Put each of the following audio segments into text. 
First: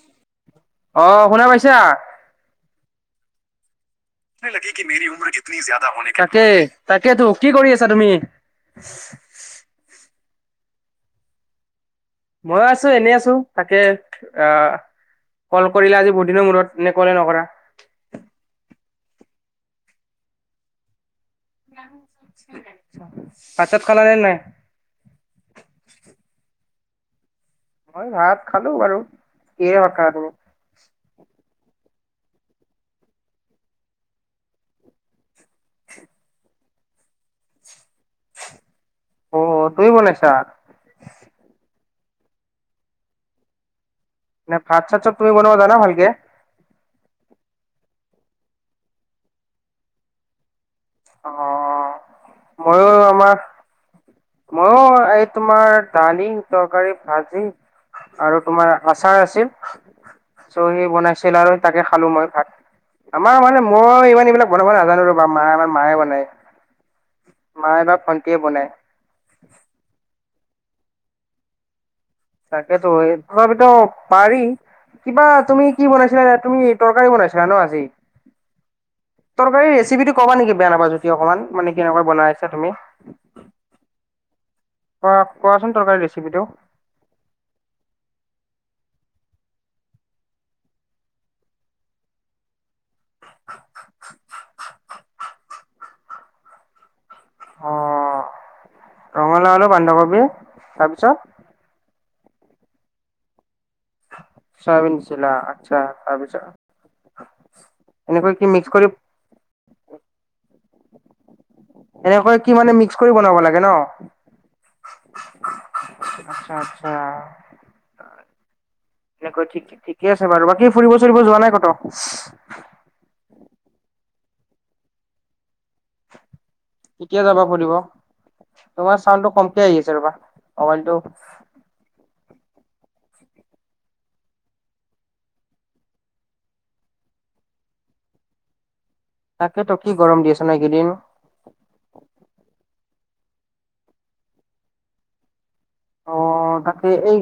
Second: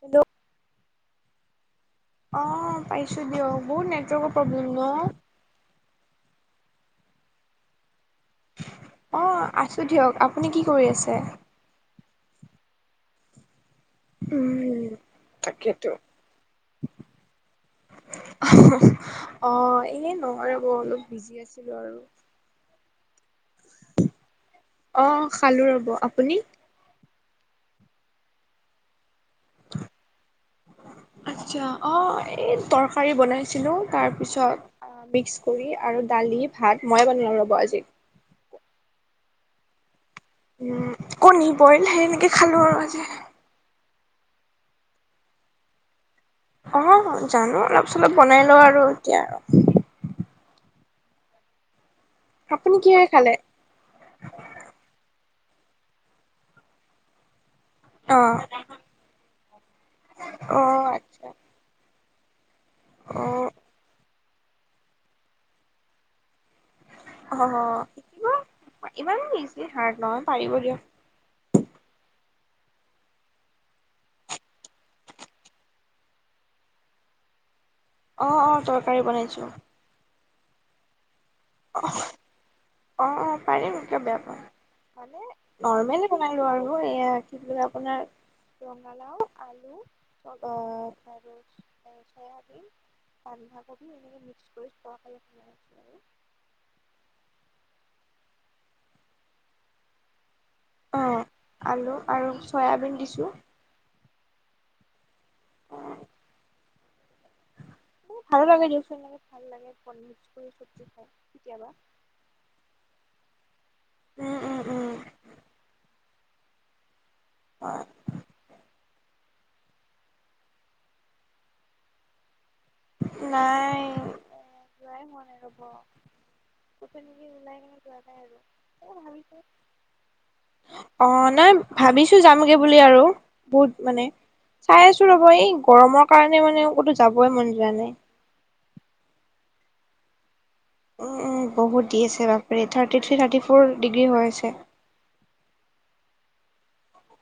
Hello! অ শুনা পাইছা? অ পাইছো দিয় বহুত নে লাগে কি মেৰি উমৰ কিতনি য্যাদা হনে কা! ! ! তাকে তাকে তো কি কৰি আছা তুমি? অ আছো দিয়ক, আপুনি কি কৰি আছে? মই আছো এনেই আছো তাকে আহ উম কল তাকেতো কৰিলে আজি বহুতদিনৰ মূৰত নে কলে নকৰা? অ এয়ে নোৱাৰে বৌ অলপ বিজি আছিলো আৰু। ভাত চাত খালা নে নাই? অ খালো ৰব, আপুনি? মই ভাত খালো বাৰু এ সক আচ্ছা, অ এই তৰকাৰী বনাইছিলো তাৰপিছত মিক্স ৰি আৰু দালি ভাত মইয়ে বনাই লওঁ ৰ'ব আজি। অ তুমি বনাইছ উম কণী বইল সেই এনেকে খালো আৰু আজি। নে ভাত চাত চব তুমি বনাবা জানা ভালকে? অ জানো অলপ চলপ বনাই লওঁ আৰু এতিয়া আৰু অ। আপুনি মইয়ো কিহেৰে খালে? আমাৰ মইয়ো এই তোমাৰ দালি, তৰকাৰী, ভাজি অঁ আৰু তোমাৰ আচাৰ আছিল, চ' অঁ সি আচ্ছা বনাইছিল আৰু তাকে খালো মই ভাত, আমাৰ অঁ মানে মই ইমান এইবিলাক বনাব নাজানো ৰ'বা মা মানে মায়ে বনায়। অ মায়ে বা ভন্টিয়ে বনাই ইমানো বেছি হাৰ্ড নহয়। পাৰিব দিয়ক। তাকেইতো এই তথাপিতো পাৰি। কিবা তুমি কি বনাইছিলা তুমি তৰকাৰী বনাইছিলা ন আজি? অ অ তৰকাৰী বনাইছো। তৰকাৰীৰ ৰেচিপিটো কবা নেকি বেয়া নাপাবা যদি অকণমান মানে অ কেনেকোৱা বনাইছা তুমি? অ পাৰিম কিয় বেয়া পাম? কোৱা মানে কোৱাচোন তৰকাৰী নৰ্মেলি ৰেচিপিটো বনালো আৰু এয়া কি কলে আপোনাৰ ৰঙালাও, আলু আ আৰু চয়াবিন বন্ধাকবি এনেকে মিক্স কৰি থোৱাফালে বনাই আছো আৰু। অ ৰঙালাও, আলু, বন্ধাকবি আৰু তাৰপিছত আলু আৰু চয়াবিন দিছোঁ। চয়াবিন দিছিলা, আচ্ছা তাৰপিছত এনেকৈ কি মিক্স কৰি [unintelligible] এনেকৈ কি মানে মিক্স কৰি বনাব লাগে ন? উম উম উম আচ্ছা আচ্ছা। হয়। এনেকৈ ঠিক ঠিকে আছে বাৰু বাকী ফুৰিব চুৰিব যোৱা নাই কত। লাই লাই মনে ৰ'ব। ক'তো কেতিয়া এনেকে যাবা ওলাই পব কেনে যোৱা নাই আৰু এই তোমাৰ ছাউণ্ডটো ভাবিছো কমকে আহি আছে ৰবা। মোবাইলটো অ নাই ভাবিছো যামগে বুলি আৰু বহুত মানে। চাই আছো ৰ'ব এই গৰমৰ কাৰণে মানে কতো যাবই মন যোৱা নাই। তাকে ট কি গৰম দি আ। উম বহুত দি আছে বাপৰি। থাটি ট্ৰি ফ'ৰ ডিগ্ৰী হৈ আ হৈছে। অ তাকে এই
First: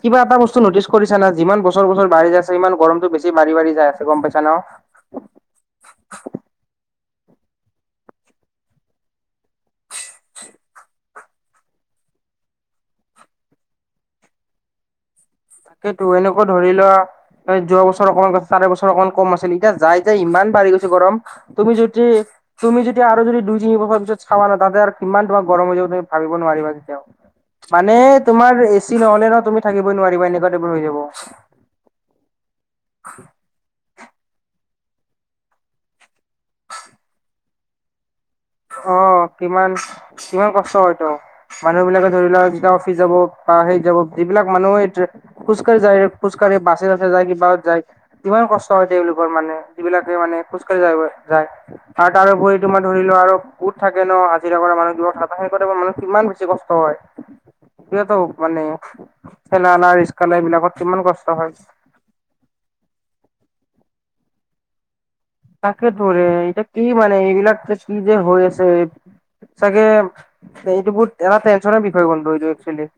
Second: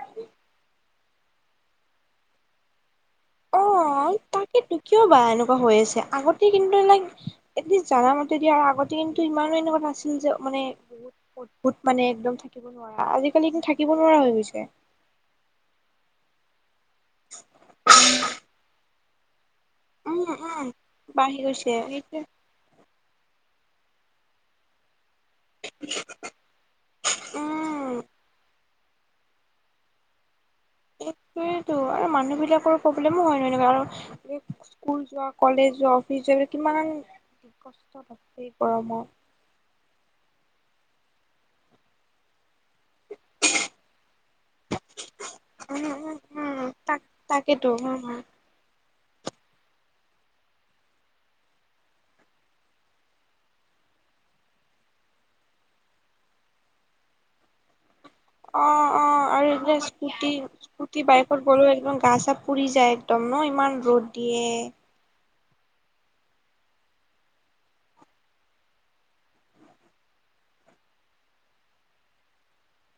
কিবা এটা বস্তু নটিচ কৰিছা না যিমান বছৰ বছৰ বাঢ়ি য আছে ইমান গৰমটো বেছি বাঢ়ি বাঢ়ি। অ যাই আছে গম পাইছা ন তাকো কিয় বা এনেকুৱা হৈ আছে আগতে কিন্তু এইিলাক। এ জামতেদি আৰু আগতে কিন্তু ইমানো এনেকুৱা নাছিল যে মানে বহুত। অদ্ভুত মানে একদম থাকিব নোৱাৰা আজিকালি কিন্তু থাকিব নোৱাৰা হৈ গৈছে। তাকেইো এনেকুৱা ধৰি লোৱা, যোৱা বছৰ অকমান চাৰে বছৰ অকমান কম আছিলি। এতিয়া যাইতি উম ইমান উম বাঢ়ি গৈছে গৰম, বাঢ়ি তুমি গৈছে যদি, সেইটোৱে তুমি যদি আৰু যদি দুই। চাৱা নতা আৰু। কিমান তোমাৰ গৰম হৈ যাব তুমি ভাবিব নোৱাৰিবা, কেতিয়াও মানে উম তোমাৰ। ছিল হ'লে ন তমিকিবই নোৱাৰিবা এনেুৱা। সটোয়ো আৰু মানুহ বিলাকৰ প্ৰব্লেমো হয় ন এনেকুৱা আৰু। স্কুল যোৱা কলেজ যোৱা অফিচ যোৱা কিমান দি কষ্ট প। অ কিমান কিমান কষ্ট হয়তো, মানুহ বিলাকে ধৰি লওক একদম। কি যাব বা সেই যাব যিবিলাক মানুহে, খোজ কাঢ়ি উম যায় উম খোজ কাঢ়ি উম বাছে তাক বাছে যায় কিবা তাকেতো য। উম উম কিমান কষ্ট হয় হৈছে এই বুলি। মানে যিবিলাকে মানে খোজকাঢ়ি যায় যায়, ত আৰু বটো মই ধৰি লোৱা আৰু। ক'ত থাকে ন হাজিৰা কৰা মানুহ কিব হাত খিনি মানুহ কিমান বেছি কষ্ট হয়। সেইতো মানে। অ অ আৰু ঠেলা যে ৰিক্সা স্কুটি এইবিলাকত কিমান স্কুটি কষ্ট বাইকৰ হয়। গো একদম গা চা পুৰি যায় একদম ন ইমান। ৰ'দ দিয়ে। তাকে ধৰে এইতি কি মানে এইবিলাক, যে কি যে হৈ আছে। চাগে, এইটো বহুত এটা টেনচনৰ বিষয় গন্টো এইটো একচেলি।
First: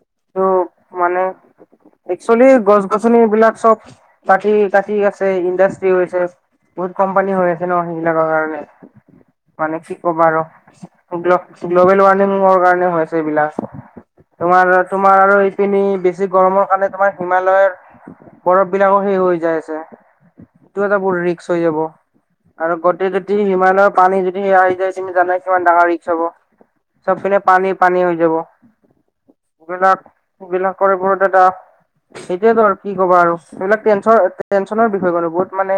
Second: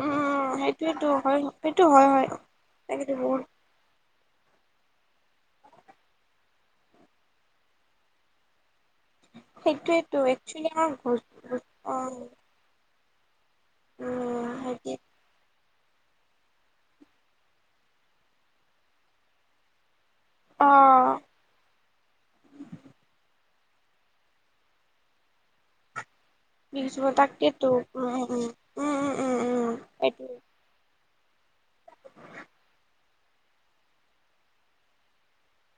উম সেইটোয়েতো হয় সেই। একচেলি গছ গছনিবলাক চব কাটি কাটি আছে ইণ্ডাষ্ট্ৰি হৈছে। বহুত কোম্পানী হৈ আছে ন সেইবিলাকৰ কাৰণে। মানে কি সেইটোয়েতো ক'বা আৰু, একচুৱেলি আমাৰ গ্ গ্ল'বেল অ ৱাৰ্মিঙৰ কাৰণে আ হৈছে এইবিলাক। উম তোমাৰ সেইটোৱে তোমাৰ আৰু। পিনি বেছি গৰমৰ কাৰণে তোমাৰ হিমালয়ৰ, বৰফ বিলাকো শেষ হৈ যাই আছে। অ। চ হৈ যাব আৰু গোটেই যদি হিমালয়ৰ পানী যদি সে আহি যায়ি জানাই সমান ডাঙৰ ৰিক্স হব। বিছ চব পিনে থাকটেতো পানী পানী উম হৈ যাব উম উম উম উম উম উম এইটোয়। তেত। সেইটয়েতো আৰু কি ক'ব আৰু এইবিলাক টেনন টেনচনৰ বিষয়ে কনো বহুত মানে।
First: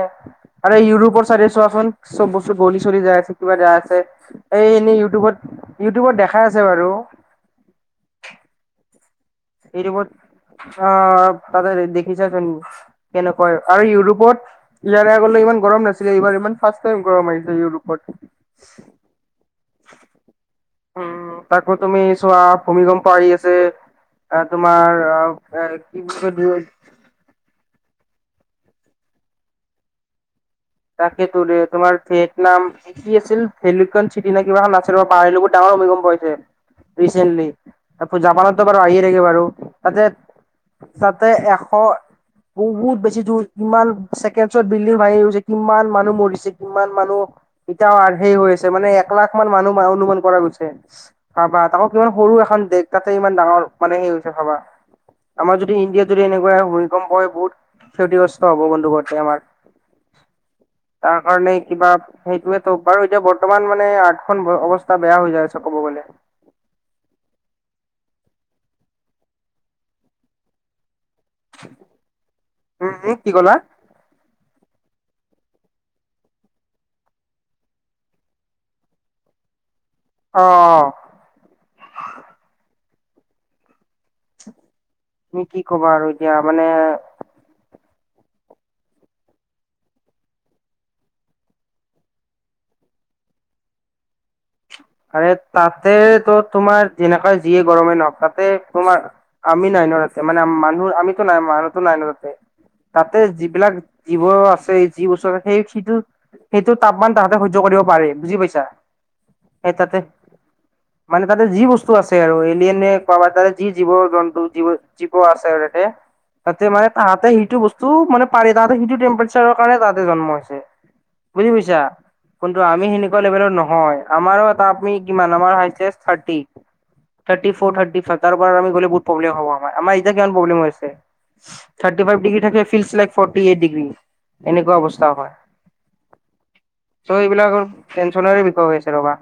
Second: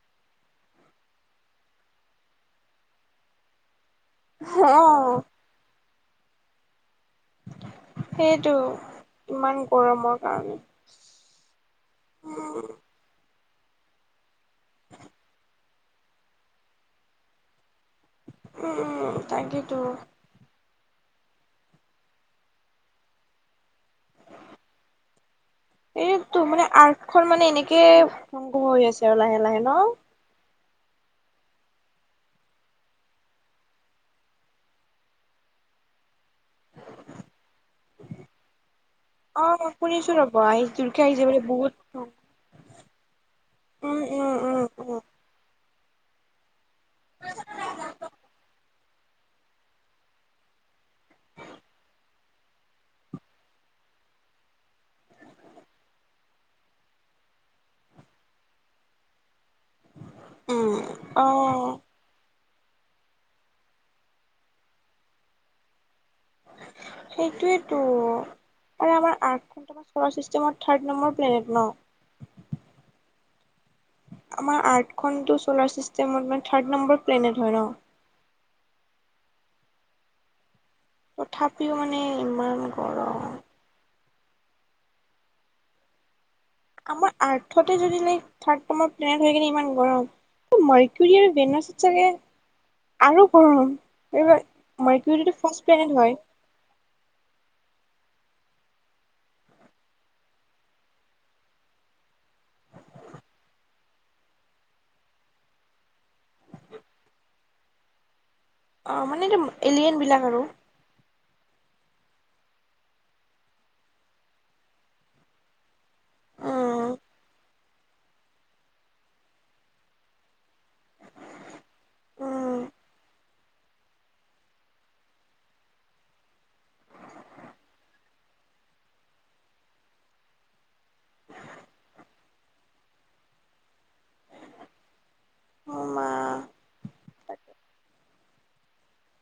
আৰু এই ইউৰোপৰ চাইডে চোৱাচোন চব বস্তু গলি চলি যাই আছে কিবা যাই আছে। এই এনেই অ', ইউটিউবত ইউটিউবত দেখাই আছে বাৰু। সেইটো। ইমান এইটোপত গৰমৰ কাৰণে। অ ততে দেখিছেচোন কনে। হয় আৰু ইউৰোপত, ইয়াৰে আগলে ইমান গৰম নাছিলে এইবাৰ ইমান ফাৰ্ষ্ট টাইম গৰম আহিছে ইউৰোপত। উম উম তাকেইেতো। উম তাকো তুমি চোৱা ভূমিকম্পাৰি আছে, তোমাৰ। এ, কি বুলি কয় এইতো মানে দু- আৰ্টখন মানে এনেকে সংগ্ৰহ হৈ আছে আৰু লাহে লাহে ন। তাকে তোলে তোমাৰ ভিয়েটনাম এ কি আছিল ভেলকন চিটি নে কিবাখন আছিলাৰ পাহাৰত ডাঙৰ। ম পাইচেণ্টলি তাৰ জাপানতো বাৰু আহিয়ে থাকে বাৰু অ', তাতে। শুনিছো ৰ'ব আহি জোৰকে তাতে আহিছে বোলে এশ বহুত উম, বহুত বেছি দূৰ ইমান উম, ছেকেণ্ডছত উম, বিল্ডিং উম, ভাঙি গৈছে। কিমান মানুহ মৰিছে কিমান মানুহ এতিয়াও আৰ্হেই হৈ আছে মানে। এক লাখ মান মানুহ অনুমান কৰা গৈছে হ বা তাকক ইমান সৰু এখন দেশ তাতে ইমান ডাঙৰ মানে। জোকে খাবা। আমাৰ যদি ইণ্ডিয়াত যদি এনেকুৱা ভূমিকম্প হয় বহুত ক্ষতিগ্ৰস্ত হব বন্ধু ঘতে আমাৰ। উম, তাৰ কাৰণে অ', কিবা। সেইটোয়েতো বাৰু এতিয়া বৰ্তমান মানে আগখন অৱস্থা বেয়া হৈ যায় আছে ক'ব গ'লে। সেইটোৱেইটো আৰু আমাৰ আঠ ঘণ্টামান চল চিষ্টেমত থাৰ্ড নম্বৰ। প্লেনেট ন? উম কি কলা। আমাৰ আৰ্থখনটো চ'লাৰ চিষ্টেমত মানে থাৰ্ড নম্বৰ প্লেনেট হয় ন। অ। তথাপিও মানে ইমান। গৰম। তুমি কি কবা আৰু এতিয়া মানে। য ল থাৰ্ড টৰ প্লেনেট হৈ কিনে ইমান গৰম মাৰকিউৰি আৰু ভেনছত চাগে। আৰু গৰম এইবাৰ। আৰু মাৰ্কুৰীটো ফাৰ্ষ্ট প্লেনেট হয় তাতেতো তোমাৰ যেনেকা যিয়ে গৰমে নহওঁক। তাতে তোমাৰ আমি নাই ন তাতে মানে মানুহ আমিতো নাই মানুহতো নাই ন তাতে। তাতে যিবিলাক জীৱ আছে যি চৰ সেই সিটো। সেইটো তাপমান তাহাঁতে সহ্য কৰিব পাৰে বুজি পাইছ। অ মানে এটো। স তাতে মানে তাতে। যি বস্তু আছে আৰু এলিয়ান কাব তাৰে যি জীৱ জন্তু জীৱ জীৱ আছে আৰু তাতে। তাতে মানে উম তাহাঁতে সেইটো বস্তু মানে পাৰি তাহতে সেইটো টেম্পচাৰৰ কাৰণে তাহতে জন্ম হৈছে বুজি পাইছা কিন্তু উম আমি সেনেকুৱা লেভেলত নহয় আমাৰো আ আপমি কিমান আমাৰ হাইছে থাৰটি থাৰ্টি ফত থাৰ্টি ফ তাৰ আম গলে বহু প্ৰব্লেম হব আমাৰ আমাৰ ইতিয়া কিমান প্ৰব্লেম হৈ আছে থাৰ্টি ফাইভ ডিগ্ৰী থাকে feel like forty eight degree এনেকুৱা অৱস্থা হয় অ মা ত' এইবিলাকৰ টেনচনে বিষয় হৈছে ৰবা।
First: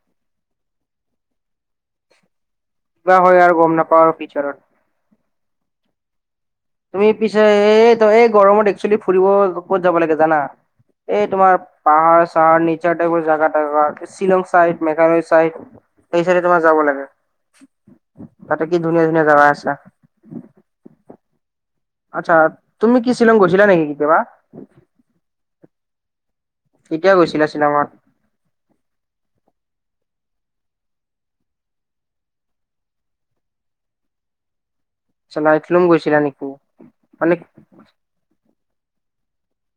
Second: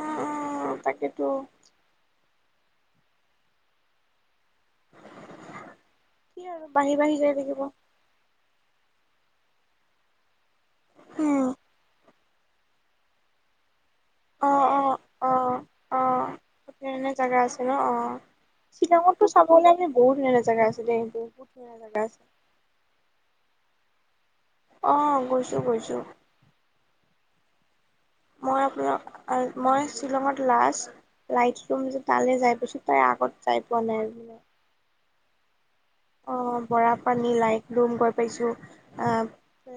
উম উম তাকেতো কিব হয় আৰু গম নাপাও ফিউচাৰত কি আৰু বাঢ়ি তুমি বাঢ়ি যাই পিছে থাকিব এই এই গৰমত একচুৱেলি ফুৰিব ক'ত যাব লাগে জানা এই উম তোমাৰ পাহাৰ চাহাৰ নেচাৰ টাইপৰ জেগা এ অ শ্বিলং অ চাইড অ মেঘালয় চাইড। অ সেই চাইডে তোমাৰ যাব ধুনীয়া লাগে ধুনীয়া জাগা আছে ন অ তাতে কি ধুনীয়া শ্বিলঙতো ধুনীয়া জাগা চাবলে আছে বহুত ধুনীয়া জেগা আছিলে বহুত ধুনীয়া জেগা আছে আচ্ছা তুমি কি শ্বিলং গৈছিলা নেকি কেতিয়াবা আহ গৈছো গৈছো কেতিয়া গৈছিলা শ্বিলংত মই আপোনাৰ মই শ্বিলঙত লাষ্ট লাইটৰুম যে তালৈ যাই পাইছোঁ। আগত চাই পোৱা নাই আৰু ব। চল আই অ বৰা পানী লাইক ৰুম গৈ পাইছো আহ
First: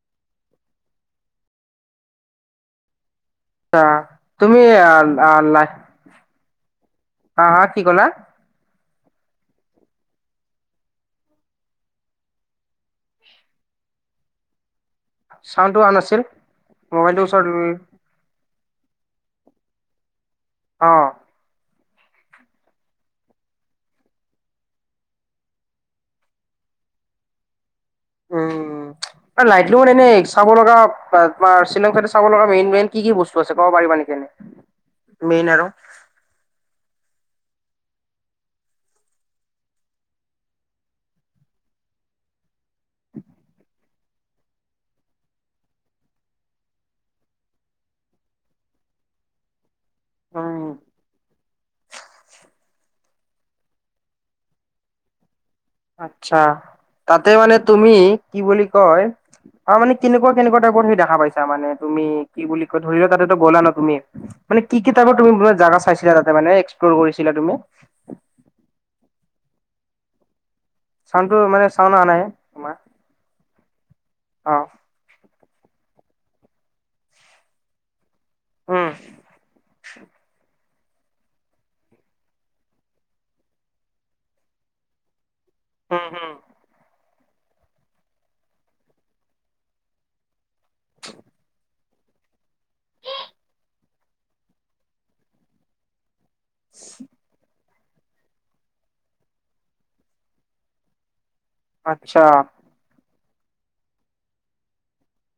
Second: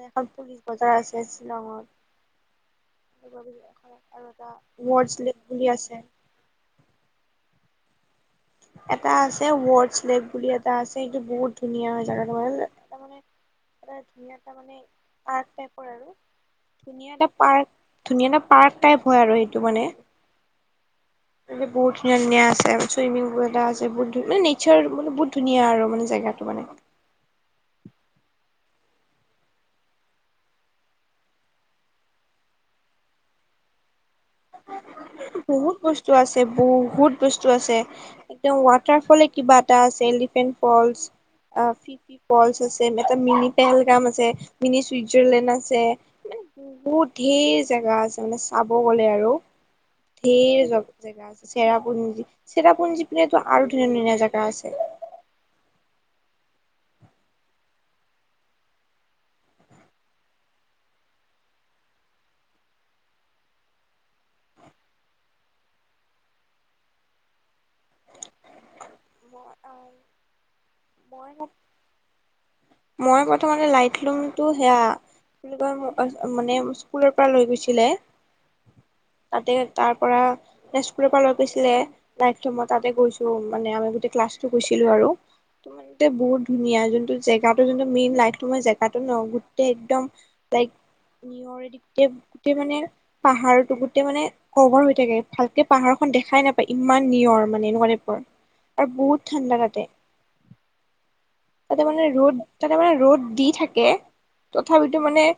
এখন পুলিচ বজাৰ আছে শ্বিলংত এখন আ আৰু এটা তুমি আ আ ৱৰ্ডশ্লেক লাই বুলি আছে। হা হা কি ক'লা এটা আছে ৱৰ্ডশ্লেক বুলি এটা আছে সেইটো বহুত ধুনীয়া হয় জেগাটো মানে এটা মানে ত ধুনীয়া ত মানে পাৰ্ক চাউণ্ডটো অহা টাইপৰ আৰু নাছিল ধুনীয়া মোবাইলটো এটা ওচৰত লৈ পাৰ্ক ধুনীয়া এটা পাৰ্ক টাইপ হয় আৰু সেইটো মানে। অ বুটত নে আছে সইমিং এটা আছে বহুত ধ মানে নেচাৰ মানে বহুত ধুনীয়া আৰু মানে জেগাটো মানে [unintelligible] লাইটলি এনে চাব লগা তোমাৰ শ্বিলং চাইড চাব লগা মেইন মেইন কি কি বস্তু আছে ক'ব পাৰিবা শ নকে নি বহুত বস্তু আছে বহুত বস্তু আছে একদম ৱাটাৰ ফলে কিবা এটা আছে এলিফেন্ট ফলচ ফিফি ফলচ আছে, এটা মিনি পেলগাম আছে, মিনি চুইজাৰলেণ্ড আছে। বহুত ধেৰ জোগা আছে মানে চাব গলে আৰু ধঢেৰ উম জ জেগা আছে চেৰাপুঞ্জী চেৰাপুঞ্জী পিনেতো আৰু ধুনীয়া ধুনীয়া জেগা আছে [unintelligible] আ্ছা তাতে মানে তুমি কি বুলি কয়? অ মানে কেনেকুৱা কেনেকুৱা টাইপত সেই দেখা পাইছা মানে তুমি কি বুলি কয় ধৰি লোৱা তাতো গ'লা ন তুমি মানে কি কিতাপ তুমি জাগা চাইছিলা তাতে মানে এক্সপ্লৰ কৰিছিলা তুমি উ অ মই চাউণ্ডটো মানে চাউণ্ড অহা নাই তোমাৰ মই প্ৰথমতে লাইটলুমটো অ সেয়া ক মানে স্কুলৰ পৰা লৈ গৈছিলে উম তাতে তাৰ পৰা তেজকুৰৰ পৰা লৈ গৈছিলে লাইক মই তাতে গৈছো মানে আমি গোটেই ক্লাছটো গৈছিলো আৰু উম ত উম বহুত ধুনীয়া যোনটো জেগাো যোনটো মেইন লাই মই জেগাো ন গোটেই একদম লাই নি গোটেই মানে পাহাৰটো গোটেই মানে কভৰ হৈ থাকে ভালকে পাহাৰ খখন দেখ খাই নাপায় ইমান নিয়ৰ মানে এনেকুৱা টাইপৰ আৰু বহুত ঠাণ্ডা কাটে। তাতে মানে আচ্ছা ৰ'দ, তাতে মানে ৰ'দ। দি থাকে, তথাপিতো মানে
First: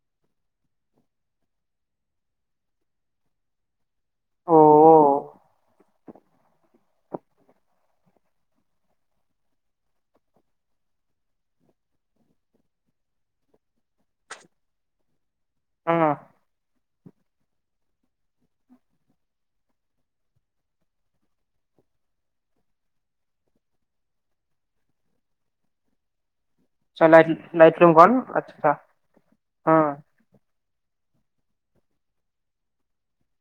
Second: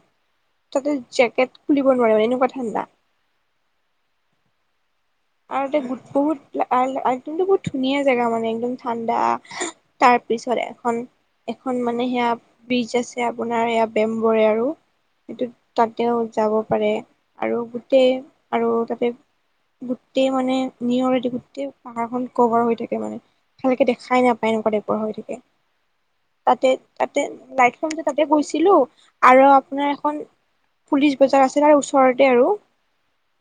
তাতে জেকেট খুলিব নোৱাৰি মানে, এনেকুৱা ঠাণ্ডা। অ আৰু তাতে বহুত বহুত ধুনীয়া জেগা মানে, একদম ঠাণ্ডা! তাৰ পিছত এখন এখন মানে সেয়া ব্ৰিজ আছে আপোনাৰ, সেয়া বেম্বৰে আৰু সেইটো উম তাতেও যাব পাৰে, আৰু গোটেই আৰু তাতে। গোটেই মানে নিয়ৰেদি গোটেই পাহাৰখন কভাৰ হৈ থাকে মানে, ভালকে দেখাই নাপায় এনেকুৱা টাইপ পৰ হৈ থাকে। তাতে আচ্ছা তাতে লাইট লাইট লাইটলুম ৰুমখন তাতে আচ্ছা গৈছিলো, আৰু উম আপোনাৰ এখন পুলিচ বজাৰ আছে তাৰ ওচৰতে আৰু।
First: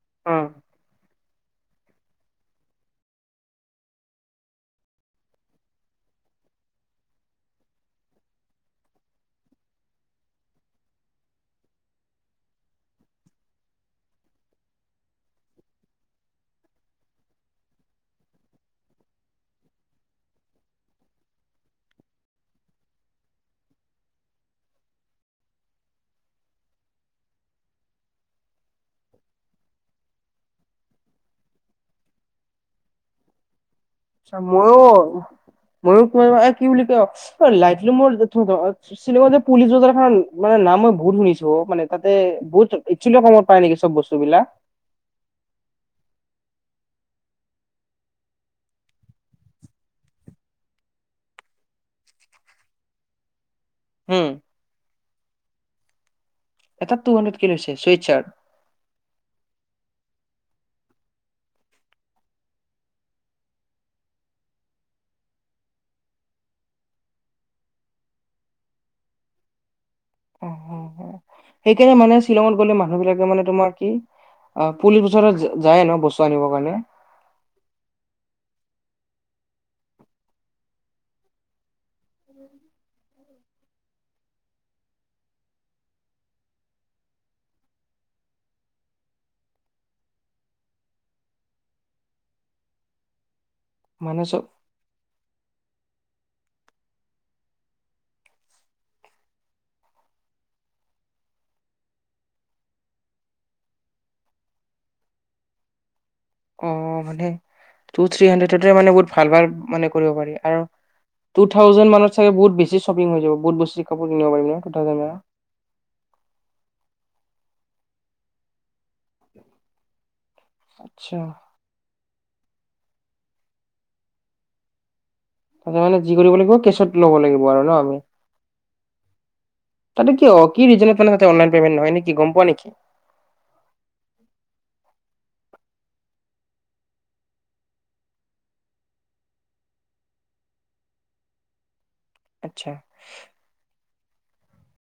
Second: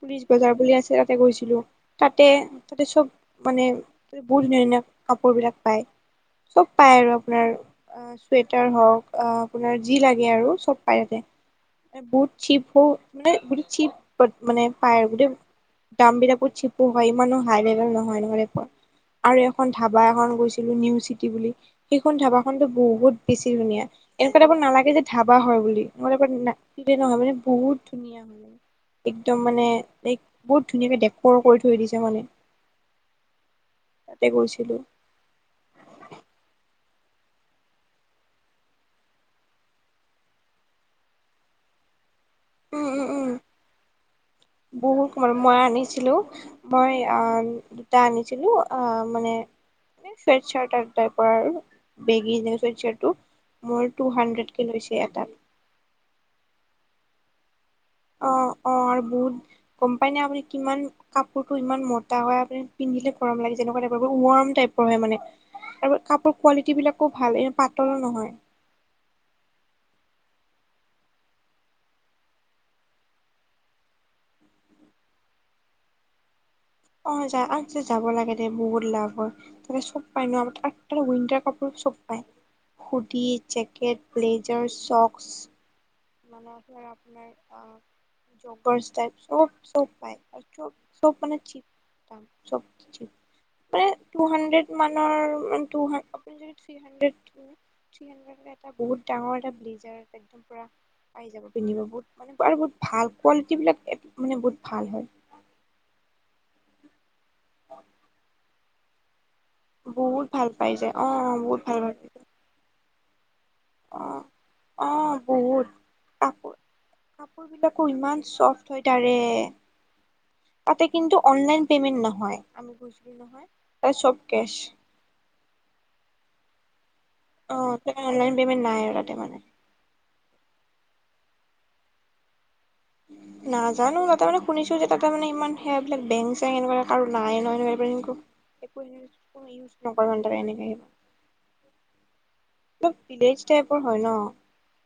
পুলিচ উম বজাৰ বুলি আছে তাত গৈছিলো। তাতে-তাতে চব মানে তাতে বহুত ধুনীয়া ধুনীয়া কাপোৰবিলাক পায়। চব পাই আৰু আপোনাৰ চুৱেটাৰ হওঁক, আপোনাৰ যি লাগে আৰু চব পায় তাতে। বহুত চিপ হয় মানে, বহুত চিপ মানে পায় বু দাম বিলাকো চিপু হয়, ইমানো হাই লেভেল নহয় নহয় টাইপৰ আৰু এখন ধাবা এখন গৈছিলো, নিউ চিটি বুলি সেইখন ধাবাখনো বহুত বেছি ধুনীয়া। এনেকুৱা টাইপৰ নালাগে যে ধাবা হয় বুলি, মানে নহয় মানে বহুত ধুনীয়া হয়। একদম মানে, লাইক বহুত ধুনীয়াকে ডেকৰ কৰি থৈ দিছে মানে। তাতে আচ্ছা গৈছিলো ময়ো, ময়ো তোমাৰ এ কি বুলি কয়? লাইটলুমৰ, শ্বিলঙত যে পুলিচ বজাৰখনৰ মানে নাম মই বহুত শুনিছো। অ' মানে তাত বহুত উম উম একচুৱালি উম কমত পায় নেকি চব বস্তুবিলাক? বহুত মানে মই আনিছিলো মই অ', দুটা আনিছিলো আ মানে চোৱেট চাৰ্ট টাইপৰ আৰু, বেগি জীনছ চাৰটো মোৰ টু উম, হাণ্ড্ৰেডকে লৈছে এটাত। এটা টু-হাণ্ড্ৰেডকে লৈছে। চুইট চাৰ্ট অ' অ' আৰু বুধ গম পাই নে আপুনি? কিমান কাপোৰটো ইমান মোটা হয় আপুনি পিন্ধিলে গৰম লাগে, যেনেকুৱা টাইপৰ ৱৰম টাইপ। নহয় মানে, আৰু কাপোৰ কোৱালিটিবিলাকো ভাল। ইমান পাতল নহয়। অ অ অ, [unintelligible] সেইকাৰণে মানে শ্বিলঙত গ'লে মানুহবিলাকে মানে তোমাৰ কি! অ' পুলিচ বজাৰত যায় এনেও, বস্তু আনিবৰ কাৰণে। অ যা আ যাব লাগে বহুত লাভ হয়, তাতে চব পায় ন? উইণ্টাৰ কাপোৰ চব পায়। হুদি, জেকেট, ব্লেজাৰ, ছকচ মানে আপোনাৰ-আপোনাৰ আ জকৰচ টাইপ সব পায়। চব চিপ, মানে টু হানড্ৰেডমানৰ টু-হাণ্ড্ৰেড, আপুনি যদি থ্ৰী- হাণ্ড্ৰেড দিও থ্ৰী হাণ্ড্ৰেডৰ এটা বহুত ডাঙৰ এটা ব্লেজাৰ, একদম পুৰা পাই যাব, পিন্ধিব। বহুত মানে আৰু বহুত ভাল, কোৱালিটীবিলাক মানে বহুত ভাল হয়। [inaudible] অ' মানে, টু-থ্ৰী হাণ্ড্ৰেডতে মানে বহুত ভাল ভাল ভাল মানে কৰিব বহুত পাৰি, ভাল আৰু পাই যায় অ টু- বহুত ভাল ভাল থাউজেণ্ডমানত মানত অ চাগে বহুত বেছি শ্বপিং হৈ যাব। বহুত বস্তু, কাপোৰ কিনিব পাৰিম ন? অ টু-থাউজেণ্ড মানত। বহুত কাপোৰ কাপোৰ বিলাকো ইমান চফট হয় তাৰে, তাতে আচ্ছা কিন্তু অনলাইন পেমেন্ট নহয়। [unintelligible] আমি গৈছিলোঁ নহয়, তাতে চব কেচ তাতে মানে যি কৰিব লাগিব, কেচত ল'ব লাগিব অ আৰু ন আমি! অনলাইন পেমেণ্ট নাই আৰু তাতে মানে তাতে কিয়? কি ৰিজনত অনলাইন পেমেণ্ট নহয়, গম পোৱা নেকি? উম। নাজানো তাতে মানে শুনিছো যে তাতে মানে ইমান সেয়া বিলাক বেং, চেং এনেকুৱা কাৰো নাই ন' [unintelligible] একো ইউজ আচ্ছা [unintelligible] অলপ ভিলেজ টাইপৰ হয় ন'